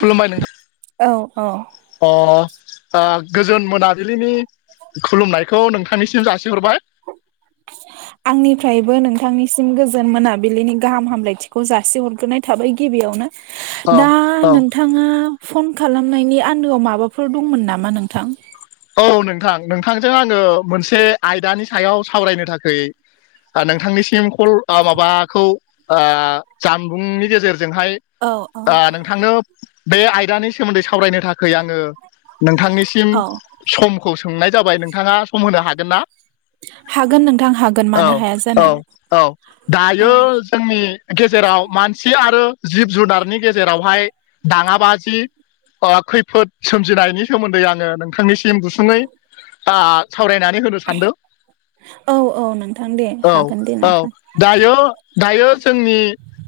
खुलुमबाय नोंथां औ औ। अ ओ गोजोन मोनाबिलिनि खुलुमनायखौ नोंथांनिसिम जासिहरबाय। आंनिफ्रायबो नोंथांनिसिम गोजोन मोनाबिलिनि गाहाम हामलायथिखौ जासि हरग्रोनाय थाबाय गिबियावनो। अ दा औ नों थाङा फन खालामनायनि आन्दोआव माबाफोर दंमोन नामा नोंथां? औ नोंथां नोंथांजों आङो मोनसे आयदानि सायाव सावरायनो थाखै ओ नोंथांनिसिम कल ओ माबाखौ ओ जानबुंनि गेजेरजोंहाय औ औ। ओ नोंथांनो बे आयदानि सोमोन्दै सावरायनो थाखाय आङो नोंथांनिसिम औ समखौ सोंनाय जाबाय नोंथाङा सम होनो हागोन ना? हागोन नोंथां हागोन औ मानो हाया औ जानो। औ औ दायो जोंनि गेजेराव मानसि आरो जिब जुनारनि गेजेरावहाय दाङाबाजि ओ खैफोद सोमजिनायनि सोमोन्दै आङो नोंथांनि टिम दुसुङै आ सावरायनानै होनो सानदों। औ औ नोंथां दे औ हागोन दे औ नोंथां। दायो दायो जोंनि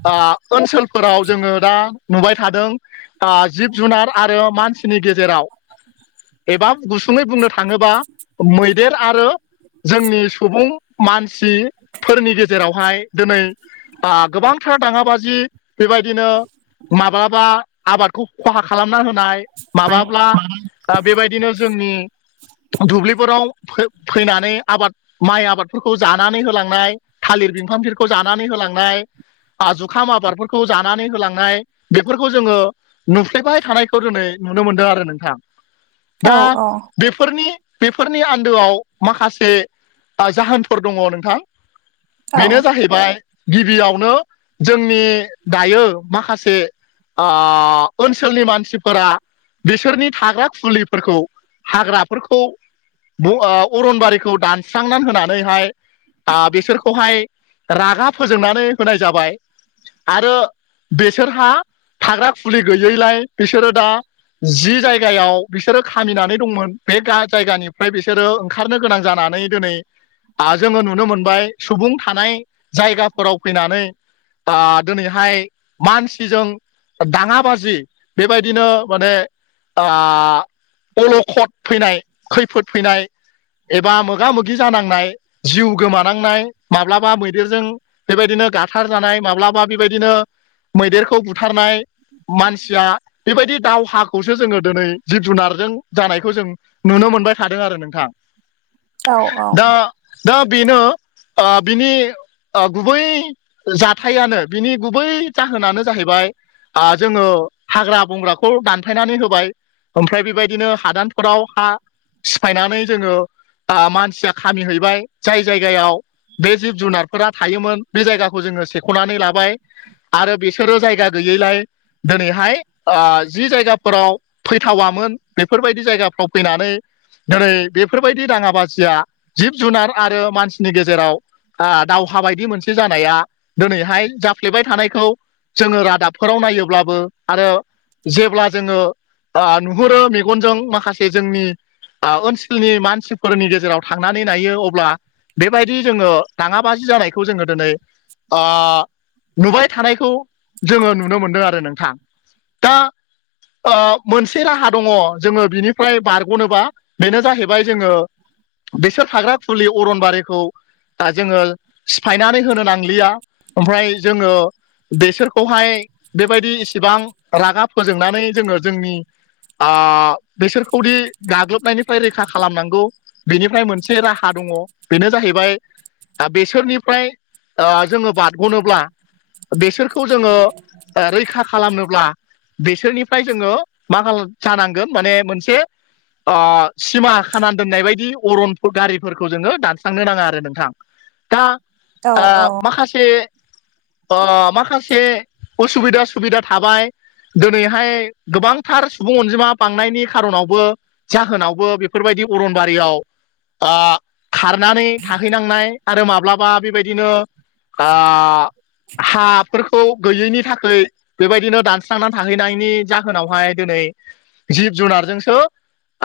आ ओनसोलफोराव जोङो दा नुबाय थादों आ जिब जुनार आरो मानसिनि गेजेराव एबा गुसुङै बुंनो थाङोबा मैदेर आरो जोंनि सुबुं मानसिफोरनि गेजेरावहाय दोनै ओ गोबांथार दाङाबाजि बेबायदिनो माब्लाबा आबादखौ खहा खालामना होनाय माबाब्ला आ बेबायदिनो जोंनि दुब्लिफोराव फै-फैनानै आबाद माइ आबादफोरखौ जानानै होलांनाय थालिर बिफांफोरखौ जानानै होलांनाय जुखाम आबादफोरखौ जानानै होलांनाय बेफोरखौ जोङो नुफ्लेबाय थानायखौ दिनै नुनो मोनदों आरो नोंथां। औ दा औ बेफोरनि बेफोरनि आन्दोआव माखासे आ जाहोनफोर दङ नोंथां। औ बेनो जाहैबाय गिबियावनो जोंनि दायो माखासे आ ओनसोलनि मानसिफोरा बिसोरनि थाग्रा खुलि फोरखौ हाग्राफोरखौ बो ओ अरनबारिखौ दानस्रांनानै होनानैहाय आ बिसोरखौहाय रागा फोजोंनानै होनाय जाबाय। आरो बेसोरहा थाग्रा खुलि गैयैलाय बिसोरो दा जि जायगायाव बिसोरो खामिनानै दंमोन बे गा जायगानिफ्राय बिसोरो ओंखारनो गोनां जानानै दोनै आ जोङो नुनो मोनबाय सुबुं थानाय जायगाफोराव फैनानै आ दोनैहाय मानसिजों दाङाबाजि बेबायदिनो माने ओ अलखद फैनाय खैफोद फैनाय एबा मोगा मोगि जानांनाय जिउ गोमानांनाय माब्लाबा मैदेरजों बेबायदिनो गाथार जानाय माब्लाबा बेबायदिनो मैदेरखौ बुथारनाय मानसिया बेबायदि दावहाखौसो जोङो दोनै जिब जुनारजों जानायखौ जों नुनो मोनबाय थादों आरो नोंथां। औ औ दा दा बेनो ओ बिनि ओ गुबै जाथायानो बिनि गुबै जाहोनानो जाहैबाय ओ जोङो हाग्रा बंग्राखौ दानफायनानै होबाय ओमफाय बेबायदिनो हादानफोराव हा सिफायनानै जोङो ओ मानसिया खामिहैबाय जाय जायगायाव बे जिब जुनारफोरा थायोमोन बे जायगाखौ जोङो सेख'नानै लाबाय आरो बिसोरो जायगा गैयैलाय दिनैहाय ओ जि जायगाफोराव थावामोन बेफोरबायदि जायगाफ्राव फैनानै दिनै बेफोरबायदि दाङाबााजिया जिब जुनार आरो मानसिनि गेजेराव आ दावहा बायदि मोनसे जानाया दिनैहाय जाफ्लेबाय थानायखौ जोङो रादाबफोराव नायोब्लाबो आरो जेब्ला जोङो आ नुहुरो मेगनजों माखासे जोंनि आ ओनसोलनि मानसिफोरनि गेजेराव थांनानै नायो अब्ला बेबायदि जोङो दाङाबाजि जानायखौ जोङो दिनै ओ नुबाय थानायखौ जोङो नुनो मोनदों आरो नोंथां दा ओ मोनसे राहा दङ जोङो बिनिफ्राय बारग'नोबा बेनो जाहैबाय जोङो बिसोर थाग्रा फुलि अरनबारिखौ दा जोङो सिफायनानै होनो नांलिया ओमफ्राय जोङो बेसोरखौहाय बेबायदि इसेबां रागा फोजोंनानै जोङो जोंनि आ बेसोरखौदि गाग्लोबनायनिफ्राय रैखा खालामनांगौ बेनिफ्राय मोनसे राहा दङ बेनो जाहैबाय दा बेसोरनिफ्राय ओ जोङो बारग'नोब्ला बेसोरखौ जोङो रैखा खालामनोब्ला बेसोरनिफ्राय जोङो मा खाला जानांगोन माने मोनसे आ सिमा खाना दोननाय बायदि अरन गारिफोरखौ जोङो दानस्रांनो नाङा आरो नोंथां दा औ आ माखासे ओ माखासे उसुबिदा सुबिदा थाबाय दोनैहाय गोबांथार सुबुं अनजिमा बांनायनि खारनावबो। जाहोनावबो बेफोरबायदि अरनबारियाव खारनानै थाहैनांनाय आरो माब्लाबा बेबायदिनो हाफोरखौ गैयैनि थाखाय बेबायदिनो दानस्रांनानै थाहैनायनि जा होनावहाय दिनै जिब जुनारजोंसो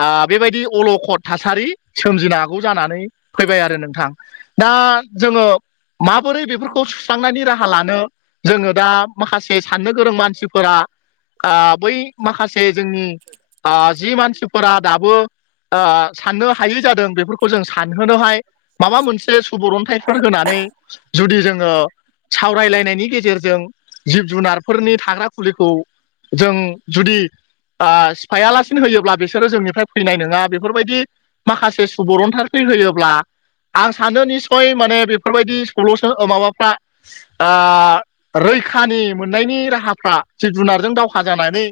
आ बेबायदि अलखद थासारि सोमजिनो हागौ जानानै फैबाय आरो नोंथां दा जोङो माबोरै औ बेफोरखौ सुस्रांनायनि राहा लानो जोङो दा माखासे साननो गोरों मानसिफोरा बै माखासे जोंनि आ जि मानसिफोरा दाबो ओ साननो हायै जादों बेफोरखौ जों सानहोनोहाय माबा मोनसे सुबुरन्थाइफोर होनानै जुदि जोङो सावरायलायनायनि गेजेरजों जिब जुनारफोरनि थाग्रा खुलिखौ जों जुदि आ सिफायालासिनो होयोब्ला बिसोरो जोंनिफ्राय फैनाय नङा बेफोरबायदि माखासे सुबुरनथार फै होयोब्ला आं सानो निस्सय माने बेफोरबायदि सलुसन ओ माबाफ्रा आ रैखानि मोननायनि राहाफ्रा जे जुनारजों दावहा जानानै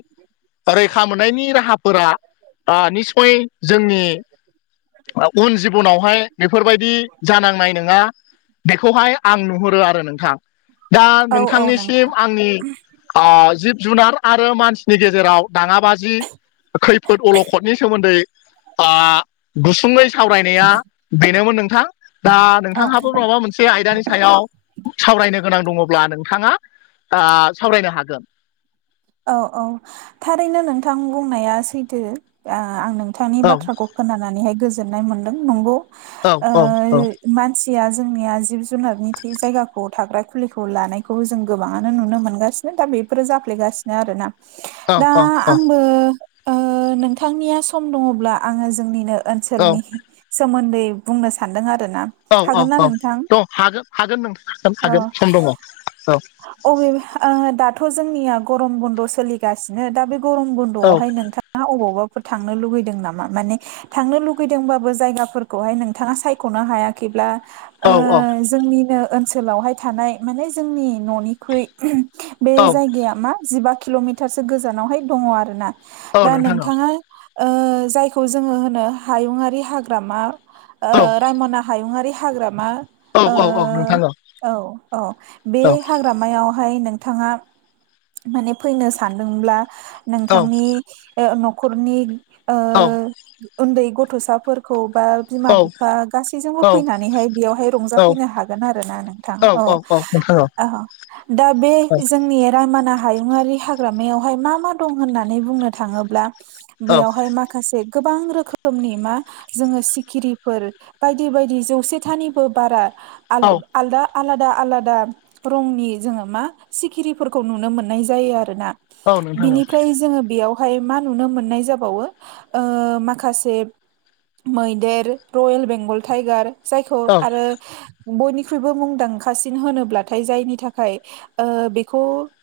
रैखा मोननायनि राहाफोरा ओ निसय जोंनि ओ उन जिबनावहाय बेफोरबायदि जानांनाय नङा बेखौहाय आं नुहुरो आरो नोंथां दा औ औ नोंथां नोंथांनिसिम आंनि आ जिब जुनार आरो मानसि नि गेजेराव दाङाबाजि खैफोद अलखदनि सोमोन्दै आ गुसुङै सावरायनाया बेनोमोन नोंथां दा औ नोंथांहाबो माबा मोनसे आयदानि सायाव सावरायनो गोनां दङब्ला नोंथाङा आ सावरायनो हागोन औ औ थारैनो नोंथां बुंनाया सैथो ओ आं नोंथांनि औ बाथ्राखौ खोनानानैहाय गोजोननाय मोन्दों नंगौ औ ओ औ औ मानसिया जोंनिया जिब जुनारनि थ जायगाखौ थाग्रा खुलिखौ लानायखौबो जों गोबाङानो नुनो मोनगासिनो दा बेफोरो जाफ्लेगासिनो आरोना औ दा औ आंबो नोंथांनिया सम दङब्ला आङो जोंनिनो ओनसोलनि सोमोन्दै बुंनो सान्दों आरोना औ औ हागोन ना औ नोंथां द' हागोन हागोन नों हागोन औ हागोन सम दङ औ अबे दाथ' जोंनिया गरम बुन्द' सोलिगासिनो दा बे गरम बुन्द न'आवहाय नोंथाङा अबावबाफोर थांनो लुुबैदों नामा माने थांनो लुगैदोंबाबो जायगाफोरखौहाय नोंथाङा सायख'नो हायाखैब्ला। औ ओ जोंनिनो ओनसोलावहाय थानाय माने जोंनि न'निख्रै बे औ जायगाया मा जिबा किल'मिटारसो गोजानावहाय दङ आरो ना औ दा नोंथां औ नोंथाङा ओ जायखौ जोङो होनो हायुङारि हाग्रामा ओ औ रायमना हायुंआरि हाग्रामा औ औ अ बे हाग्रामायावहाय नोंथाङा माने फैनो सानदोंब्ला नोंथांनि ओ न'खरनि ओ उन्दै गथ'साफोर खौ बा बिमा बिफा गासैजोंबो फैनानैहाय बेयावहाय रंजाफैनो हागोन आरोना नों दा ओ औ दा बे जोंनि रायमना हायुङारि हाग्रामायावहाय मा मा दं होननानै बुंनो थाङोब्ला बेयावहाय माखासे गोबां रोखो रोखोमनि मा जोङो सिखिरिफोर बायदि बायदि जौसेथानिबो बारा आदा आलादा आलादा रंनि जोङो मा सिखिरि फोरखौ नुनो मोननाय जायो आरोना बिनिफ्राय जोङो बेयाव हाय मा नुनो मोननाय जाबावो ओ माखासे मैदेर रयेल बेंगल टाइगार जायखौ आरो बयनिख्रुइबो मुंदांखासिन होनोब्लाथाय जायनि थाखाय ओ बेख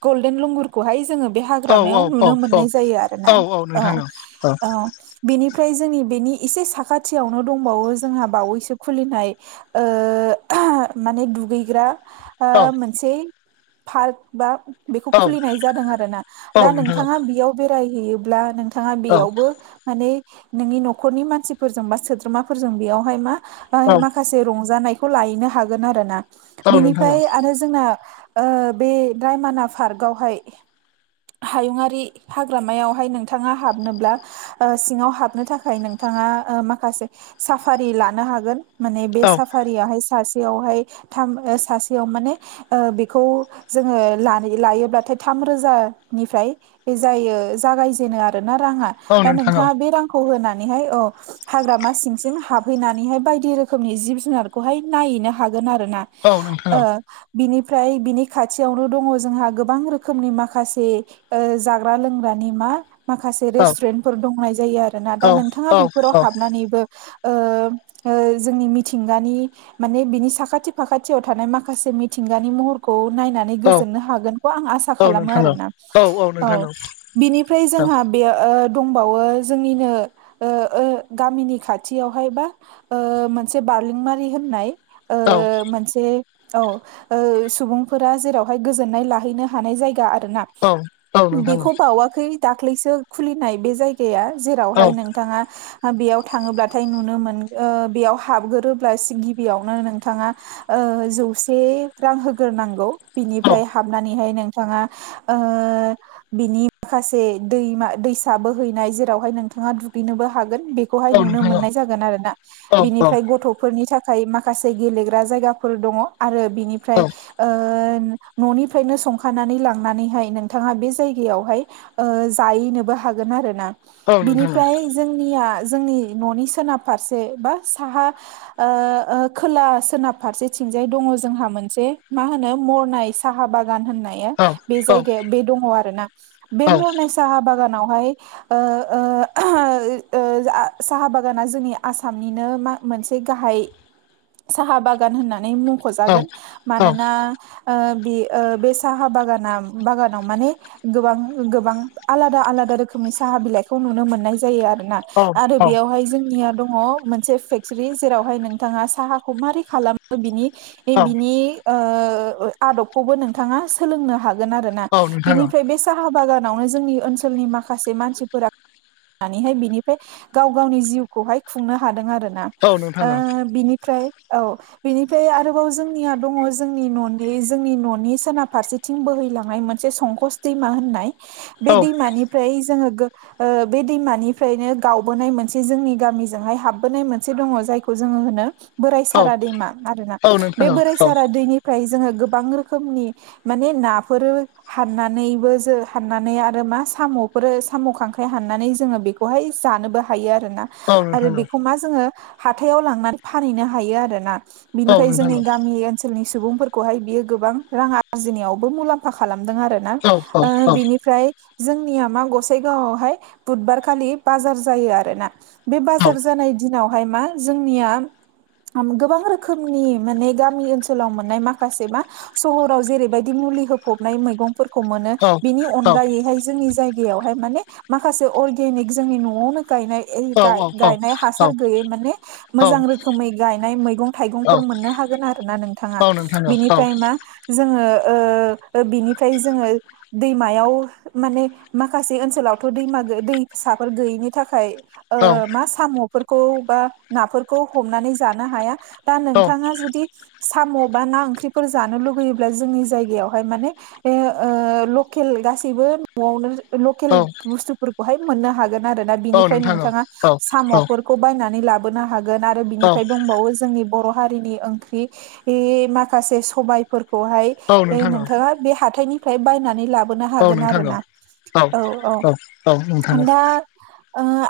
गल्डेन लंगुर हाय जोङो बे हाग्रामायाव औ औ नुनो औ मोननाय जायो आरोना औ औ बेनिफ्राय जोंनि बेनि एसे साखाथियावनो दंबावो जोंहा बावैसो खुलिनाय। ओ ओह माने दुगैग्रा। औ मोनसे पार्क बा बेखौ औ खुलिनाय जादों आरो ना औ दा नोंथां नोंथाङा बेयाव बेरायहैयोब्ला नोंथाङा औ बेयावबो माने नोंनि न'खरनि मानसिफोरजों बा सोद्रोमाफोरजों बेयावहाय मा औ माखासे रंजानायखौ लाहैनो हागोन आरोना औ नोंथां बिनिफ्राय आरो जोंना ओ बे। रायमाना पार्कआवहाय। हायुङारि हाग्रामायावहाय नोंथाङा हाबनोब्ला ओ सिङाव हाबनो थाखाय नोंथाङा ओ माखासे साफारि लानो हागोन। माने बे औ नोंथां औ साफारियाहाय सासेयावहाय थाम सासेयाव माने बेखौ जोङो लाहैयो लायोब्लाथाय थाम रोजानिफ्राय। बे जायो जागायजेनो आरोोना राङा औ दा नोंथां औ नोंथाङा बे रांखौ होनानैहाय औ हाग्रामा सिंसिम हाबहैनानैहाय बायदि रोखोमनि जिब जुनारखौहाय नायहैनो हागोन आरो ना औ बिनिफ्राय बिनि खाथियावनो दङ जोंहा गोबां रोखोमनि माखासे ओ जाग्रा लोंग्रानि मा। माखासे रेस्टुरेन्टफोर दंनाय जायो आरो ना दा नोंथाङा औ बेफोराव हाबनानैबो ओ ओ जोंनि मिथिंगानि माने बिनि साखाथि फाखाथियाव थानाय माखासे मिथिंगानि महरखौ। खौ नायनानै गोजोननो हागोनखौ आं आसा औ नोंथां औ खालामो नोंथां औ नोंथां औ आरोना औ। बिनिफ्राय जोंहा औ बे दंबावो जोंनिनो गामिनि खाथियावहाय बा मोनसे बारलेंमारि होननाय ओ औ मोनसे औ ओ सुबुं। फोरा जेरावहाय गोजोननाय लाहैनो हानाय जायगा आरोना औ औ नोंथां औ नोंथां औ नोंथां औ नोंथां औ नोंथां औ नोंथां औ बेखौ बावा खै दाखलैसो खुलिनाय बे जायगाया जेरावहाय नोंथाङा बेयाव थाङोब्लाथाय नुनो मोन बेयाव हाबगोरोब्ला गिबियावनो नोंथाङा ओ जौसे रां होग्रोनांगौ बिनिफ्राय हाबनानैहाय नों थाङा ओ बिनि माखासे दैमा दैसा बोहैनाय जेरावहाय नोंथाङा दुगैनोबो हागोन बे‌ खौहाय नुनो मोननाय औ जागोन आरोना बिनिफ्राय गथ' फोरनि थाखाय माखासे गेलेग्रा जायगाफोर दङ आरो बिनिफ्राय ओ न'निफ्रायनो संखानानै लांनानैहाय नोंथाङा बे जायगायावहाय ओ जाहैनोबो हागोन आरोना बिनिफ्राय जोंनिया जोंनि न'नि सोनाब फारसे बा साहा ओ खोला सोनाब फारसेथिंजाय दङ जोंहा मोनसे मा होनो मरनाय साहा बागान होननाय। बे जायगाया बे दङ आरोना बे मरनाय साहा बागानावहाय ओ ओ ओ साहा बागाना जोंनि आसामनिनो मा मोनसे गाहाय साहा बागान होननानै मुंख'जागोन मानोना ओ बे साहा बागाना बागानाव माने गोबां गोबां आलादा आलादा रोखोमनि साहा बिलाइखौ नुनो मोननाय जायो आरो। ना आरो बेयावहाय जोंनिया दङ मोनसे फेक्टरि जेरावहाय नोंथाङा साहाखौ मारै खालामो बिनि बिनि ओ आदबखौबो नोंथाङा सोलोंनो हागोन आरो ना बिनिफ्राय बे साहा बागानावनो जोंनि ओनसोलनि माखासे मानसिफोरा नानिहाय बिनिफाय गाव गावनि जिउखौहाय खुंनो हादों आरो ना। ओ बिनिफ्राय औ बिनिफ्राय आरोबाव जोंनिया दङ जोंनि न'नि जोंनि न'नि सोनाब फारसेथिं बोहैलांनाय मोनसे संकस दैमा होननाय बे दैमानिफ्राय जोङो गो ओ बे दैमानिफ्रायनो गावबोनाय मोनसे जोंनि गामिजोंहाय हाबबोनाय मोनसे दङ जाय खौ जोङो होनो बोराय सारा दैमा आरोना बे बोराय सारा दैनिफ्राय जोङो गोबां रोखोमनि माने नाफोर हाननानैबो जो हाननानै आरो मा साम'फोर साम' खांख्राइ हाननानै जोङो बेखौ बेहाय जानोबो हायो आरो ना आरो बेखौ मा जोङो हाथायाव लांनानै फानहैनो हायो आरोना। बिनिफ्राय जोंनि गामि ओनसोलनि सुबुंफोरखौहाय बियो गोबां रां आरजिनायावबो मुलाम्फा खालामदों आरो। ना ओ बिनिफ्राय जोंनिया मा गसाइगावआवहाय बुधबारखालि बाजार जायो आरोना। बे बाजार जानाय दिनाव ओमफाय मा जोंनिया गोबां रोखोमनि माने गामि ओनसो सोलाव मोननाय माखासे मा सहाव जेरैबायदि मुलि होफबनाय मैगं फोरखौ मोनो औ बिनि औ अनगायैहाय जोंनि जाय गायावहाय माने माखासे अर्गेनिक जोंनि न'आवनो गायनाय। औ गाय-गायनाय औ हासार गैयै माने औ मोजां रोखोमै गायनाय मैगं औ थाइगंफोर मोननो हागोन आरो ना नोंथाङा औ नोंथां औ औ बिनिफ्राय मा जोङो ओ बिनिफ्राय जोङो दैमायाव माने माखासे ओनसोलावथ' दैमा दैसाफोर गैयैनि थाखाय औ ओ मा साम'फोरखौ बा नाफोरखौ हमनानै जानो हाया। दा औ नोंथाङा जुदि साम' बा ना ओंख्रिफोर जानो लुुबैयोब्ला जोंनि जायगायावहाय माने ओ लकेल गासैबो न'आवनो लकेल औ बुस्थुफोरखौहाय मोननो हागोन आरोना औ बिनिफ्राय नोंथां औ नोंथाङा औ औ साम'फोर खौ बायनानै लाबोनो हागोन आरो बिनिफ्राय दंबावो जोंनि बर' हारिनि ओंख्रि बि बि माखासे सबायफोरखौहाय औ नोंथां औ नोंथाङा बे हाथायनिफ्राय बायनानै लाब बोनो औ हागोन नोंथां औ आरोना औ औ-औ औ नोंथां दा ओ